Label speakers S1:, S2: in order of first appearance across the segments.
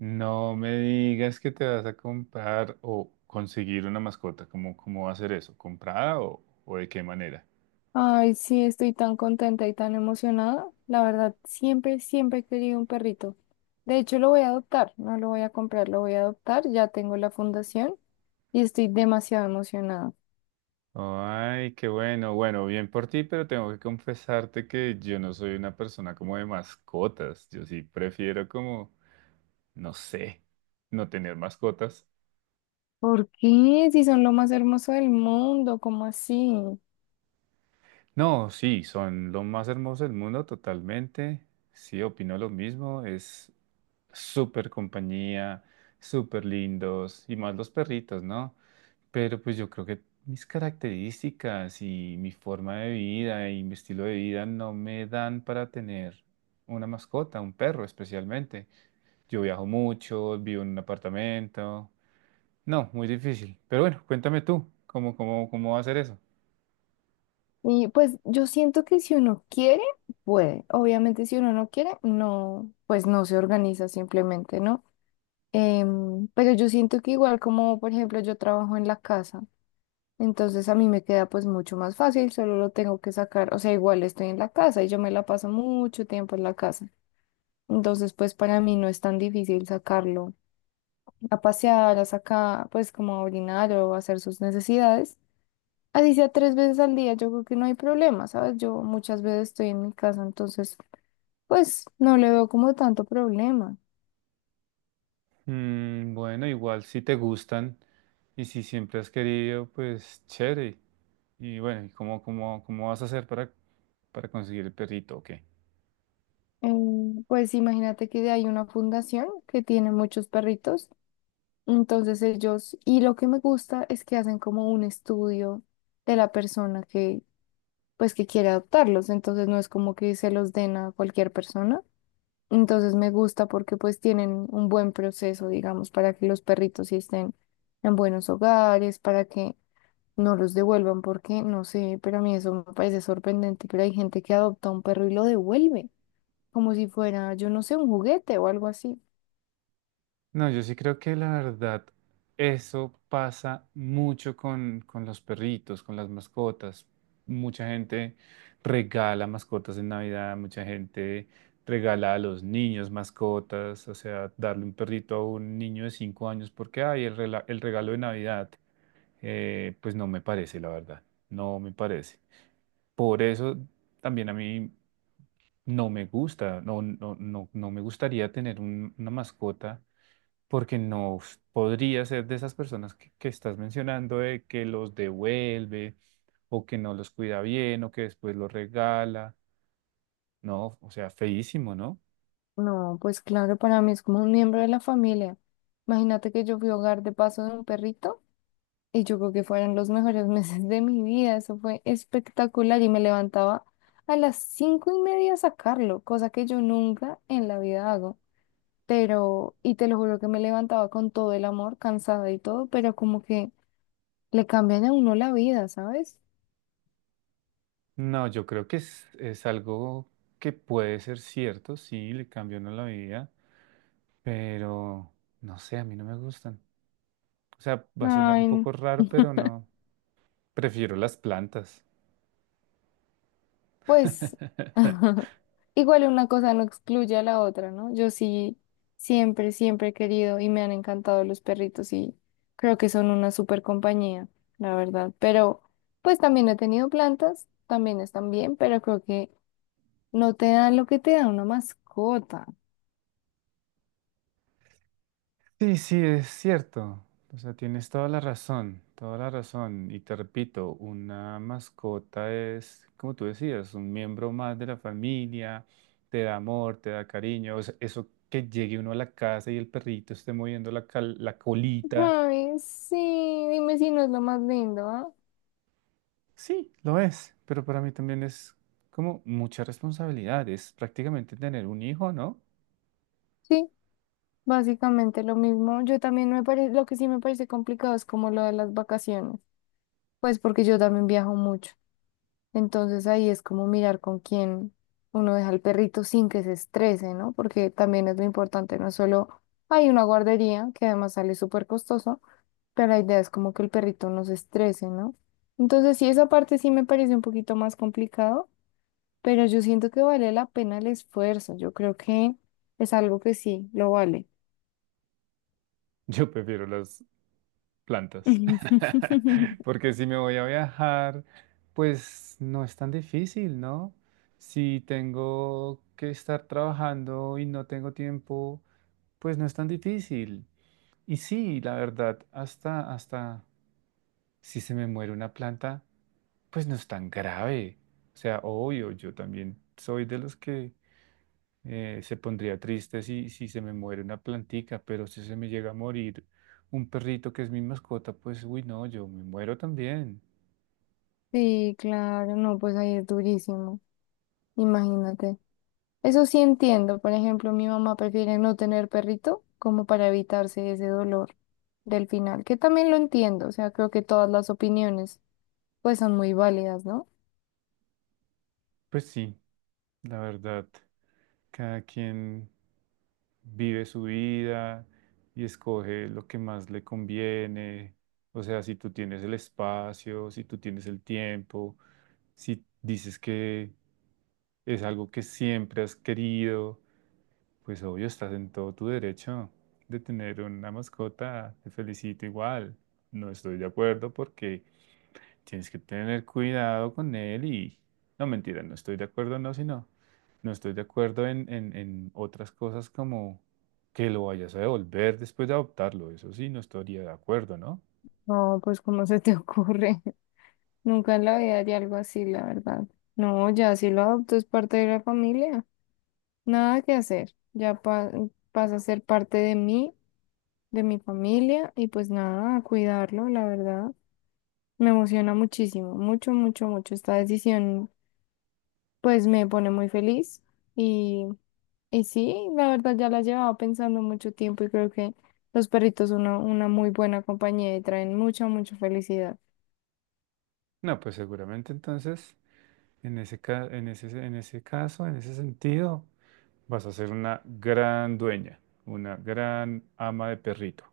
S1: No me digas que te vas a comprar o conseguir una mascota. ¿Cómo va a ser eso? ¿Comprada o de qué manera?
S2: Ay, sí, estoy tan contenta y tan emocionada. La verdad, siempre, siempre he querido un perrito. De hecho, lo voy a adoptar, no lo voy a comprar, lo voy a adoptar. Ya tengo la fundación y estoy demasiado emocionada.
S1: Ay, qué bueno. Bueno, bien por ti, pero tengo que confesarte que yo no soy una persona como de mascotas. Yo sí prefiero como, no sé, no tener mascotas.
S2: ¿Por qué? Si son lo más hermoso del mundo, ¿cómo así?
S1: No, sí, son lo más hermoso del mundo totalmente. Sí, opino lo mismo. Es súper compañía, súper lindos y más los perritos, ¿no? Pero pues yo creo que mis características y mi forma de vida y mi estilo de vida no me dan para tener una mascota, un perro especialmente. Yo viajo mucho, vivo en un apartamento. No, muy difícil. Pero bueno, cuéntame tú, ¿cómo va a ser eso?
S2: Y pues yo siento que si uno quiere, puede. Obviamente, si uno no quiere, no, pues no se organiza simplemente, ¿no? Pero yo siento que igual como, por ejemplo, yo trabajo en la casa. Entonces a mí me queda pues mucho más fácil, solo lo tengo que sacar, o sea, igual estoy en la casa y yo me la paso mucho tiempo en la casa. Entonces pues para mí no es tan difícil sacarlo a pasear, a sacar, pues como a orinar o a hacer sus necesidades. Así sea tres veces al día, yo creo que no hay problema, ¿sabes? Yo muchas veces estoy en mi casa, entonces pues no le veo como tanto problema.
S1: Mm, bueno, igual si te gustan y si siempre has querido, pues chévere. Y bueno, ¿y cómo vas a hacer para conseguir el perrito? Ok.
S2: Eh, pues imagínate que hay una fundación que tiene muchos perritos. Entonces ellos, y lo que me gusta es que hacen como un estudio de la persona que, pues, que quiere adoptarlos. Entonces no es como que se los den a cualquier persona. Entonces me gusta porque pues tienen un buen proceso, digamos, para que los perritos sí estén en buenos hogares, para que no los devuelvan, porque no sé, pero a mí eso me parece sorprendente, pero hay gente que adopta un perro y lo devuelve, como si fuera, yo no sé, un juguete o algo así.
S1: No, yo sí creo que la verdad, eso pasa mucho con los perritos, con las mascotas. Mucha gente regala mascotas en Navidad, mucha gente regala a los niños mascotas, o sea, darle un perrito a un niño de 5 años porque hay el regalo de Navidad, pues no me parece, la verdad, no me parece. Por eso también a mí no me gusta, no me gustaría tener una mascota porque no podría ser de esas personas que estás mencionando, de que los devuelve o que no los cuida bien o que después los regala. No, o sea, feísimo, ¿no?
S2: No, pues claro, para mí es como un miembro de la familia. Imagínate que yo fui hogar de paso de un perrito y yo creo que fueron los mejores meses de mi vida. Eso fue espectacular y me levantaba a las 5:30 a sacarlo, cosa que yo nunca en la vida hago. Pero, y te lo juro que me levantaba con todo el amor, cansada y todo, pero como que le cambian a uno la vida, ¿sabes?
S1: No, yo creo que es algo que puede ser cierto, sí, le cambió no la vida, pero no sé, a mí no me gustan. O sea, va a sonar un
S2: Ay,
S1: poco raro, pero no, prefiero las plantas.
S2: pues igual una cosa no excluye a la otra, ¿no? Yo sí, siempre, siempre he querido y me han encantado los perritos y creo que son una súper compañía, la verdad. Pero pues también he tenido plantas, también están bien, pero creo que no te dan lo que te da una mascota.
S1: Sí, sí, es cierto. O sea, tienes toda la razón, toda la razón. Y te repito, una mascota es, como tú decías, un miembro más de la familia, te da amor, te da cariño. O sea, eso que llegue uno a la casa y el perrito esté moviendo la, la colita,
S2: Ay, sí, dime si no es lo más lindo, ¿ah?
S1: sí, lo es. Pero para mí también es como mucha responsabilidad. Es prácticamente tener un hijo, ¿no?
S2: Sí, básicamente lo mismo. Yo también me parece, lo que sí me parece complicado es como lo de las vacaciones, pues porque yo también viajo mucho. Entonces ahí es como mirar con quién uno deja al perrito sin que se estrese, ¿no? Porque también es lo importante, no es solo hay una guardería, que además sale súper costoso, pero la idea es como que el perrito no se estrese, ¿no? Entonces sí, esa parte sí me parece un poquito más complicado, pero yo siento que vale la pena el esfuerzo, yo creo que es algo que sí, lo vale.
S1: Yo prefiero las plantas. Porque si me voy a viajar, pues no es tan difícil, ¿no? Si tengo que estar trabajando y no tengo tiempo, pues no es tan difícil. Y sí, la verdad, hasta si se me muere una planta, pues no es tan grave. O sea, obvio, yo también soy de los que se pondría triste si, si se me muere una plantica, pero si se me llega a morir un perrito que es mi mascota, pues uy, no, yo me muero también.
S2: Sí, claro, no, pues ahí es durísimo, imagínate. Eso sí entiendo. Por ejemplo, mi mamá prefiere no tener perrito como para evitarse ese dolor del final, que también lo entiendo. O sea, creo que todas las opiniones pues son muy válidas, ¿no?
S1: Pues sí, la verdad, cada quien vive su vida y escoge lo que más le conviene. O sea, si tú tienes el espacio, si tú tienes el tiempo, si dices que es algo que siempre has querido. Pues obvio, estás en todo tu derecho de tener una mascota. Te felicito igual. No estoy de acuerdo porque tienes que tener cuidado con él y... No, mentira, no estoy de acuerdo, no, sino... No estoy de acuerdo en otras cosas como que lo vayas a devolver después de adoptarlo. Eso sí, no estaría de acuerdo, ¿no?
S2: No, pues ¿cómo se te ocurre? Nunca en la vida haría algo así, la verdad. No, ya si lo adopto es parte de la familia. Nada que hacer. Ya pasa a ser parte de mí, de mi familia y pues nada, a cuidarlo, la verdad. Me emociona muchísimo, mucho, mucho, mucho esta decisión. Pues me pone muy feliz y, y sí, la verdad ya la llevaba pensando mucho tiempo y creo que los perritos son una muy buena compañía y traen mucha, mucha felicidad.
S1: No, pues seguramente entonces, en en ese caso, en ese sentido, vas a ser una gran dueña, una gran ama de perrito.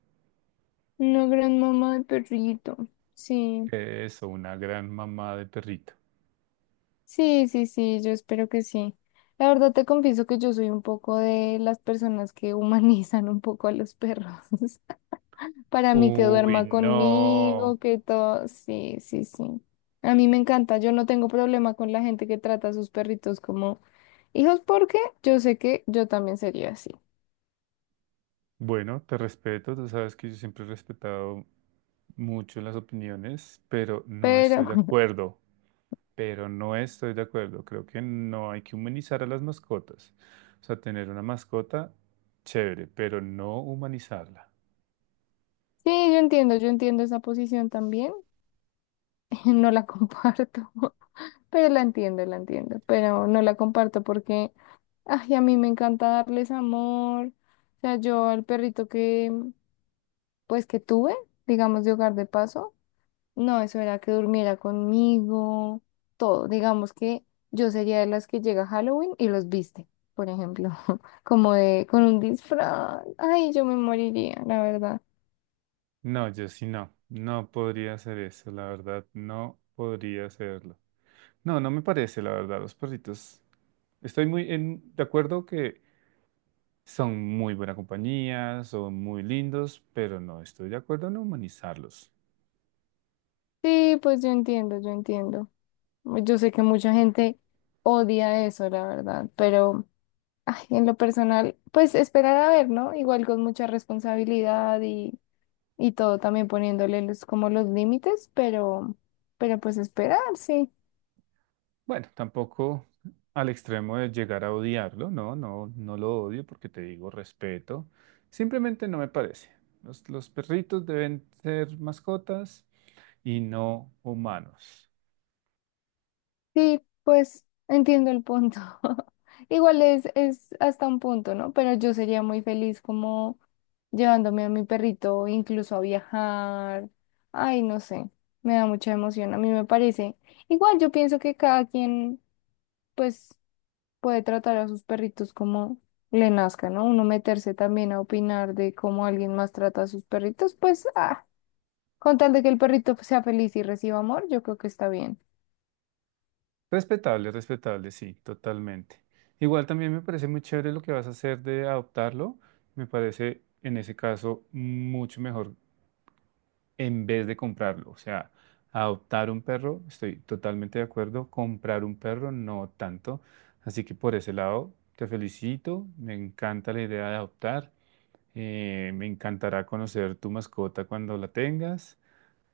S2: Una gran mamá de perrito. Sí,
S1: Eso, una gran mamá de perrito.
S2: sí, sí, sí, yo espero que sí. La verdad te confieso que yo soy un poco de las personas que humanizan un poco a los perros. Para mí que
S1: Uy,
S2: duerma conmigo,
S1: no.
S2: que todo. Sí, sí, sí. A mí me encanta. Yo no tengo problema con la gente que trata a sus perritos como hijos porque yo sé que yo también sería así.
S1: Bueno, te respeto, tú sabes que yo siempre he respetado mucho las opiniones, pero no
S2: Pero
S1: estoy de acuerdo, pero no estoy de acuerdo. Creo que no hay que humanizar a las mascotas. O sea, tener una mascota, chévere, pero no humanizarla.
S2: sí, yo entiendo esa posición también. No la comparto, pero la entiendo, la entiendo. Pero no la comparto porque, ay, a mí me encanta darles amor. O sea, yo al perrito que, pues, que tuve, digamos, de hogar de paso. No, eso era que durmiera conmigo, todo. Digamos que yo sería de las que llega a Halloween y los viste, por ejemplo, como de con un disfraz. Ay, yo me moriría, la verdad.
S1: No, yo sí no, no podría hacer eso, la verdad, no podría hacerlo. No, no me parece, la verdad, los perritos. Estoy muy de acuerdo que son muy buena compañía, son muy lindos, pero no estoy de acuerdo en humanizarlos.
S2: Sí, pues yo entiendo, yo entiendo. Yo sé que mucha gente odia eso, la verdad, pero ay, en lo personal, pues esperar a ver, ¿no? Igual con mucha responsabilidad y todo, también poniéndole los, como los límites, pero pues esperar, sí.
S1: Bueno, tampoco al extremo de llegar a odiarlo, no, no, no lo odio porque te digo respeto. Simplemente no me parece. Los perritos deben ser mascotas y no humanos.
S2: Sí, pues entiendo el punto. Igual es hasta un punto, ¿no? Pero yo sería muy feliz como llevándome a mi perrito incluso a viajar. Ay, no sé, me da mucha emoción, a mí me parece. Igual yo pienso que cada quien pues puede tratar a sus perritos como le nazca, ¿no? Uno meterse también a opinar de cómo alguien más trata a sus perritos, pues ah, con tal de que el perrito sea feliz y reciba amor, yo creo que está bien.
S1: Respetable, respetable, sí, totalmente. Igual también me parece muy chévere lo que vas a hacer de adoptarlo. Me parece en ese caso mucho mejor en vez de comprarlo. O sea, adoptar un perro, estoy totalmente de acuerdo. Comprar un perro, no tanto. Así que por ese lado, te felicito. Me encanta la idea de adoptar. Me encantará conocer tu mascota cuando la tengas.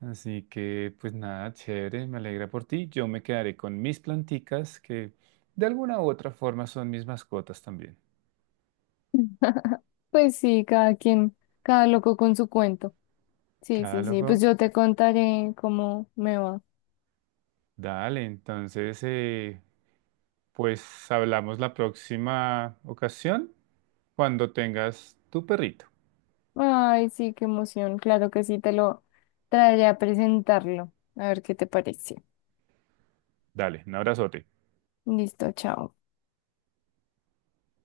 S1: Así que, pues nada, chévere, me alegra por ti. Yo me quedaré con mis planticas, que de alguna u otra forma son mis mascotas también.
S2: Pues sí, cada quien, cada loco con su cuento. Sí, sí, sí, pues
S1: Catálogo,
S2: yo te contaré cómo me va.
S1: dale, entonces, pues hablamos la próxima ocasión cuando tengas tu perrito.
S2: Ay, sí, qué emoción. Claro que sí, te lo traeré a presentarlo. A ver qué te parece.
S1: Dale, un abrazote.
S2: Listo, chao.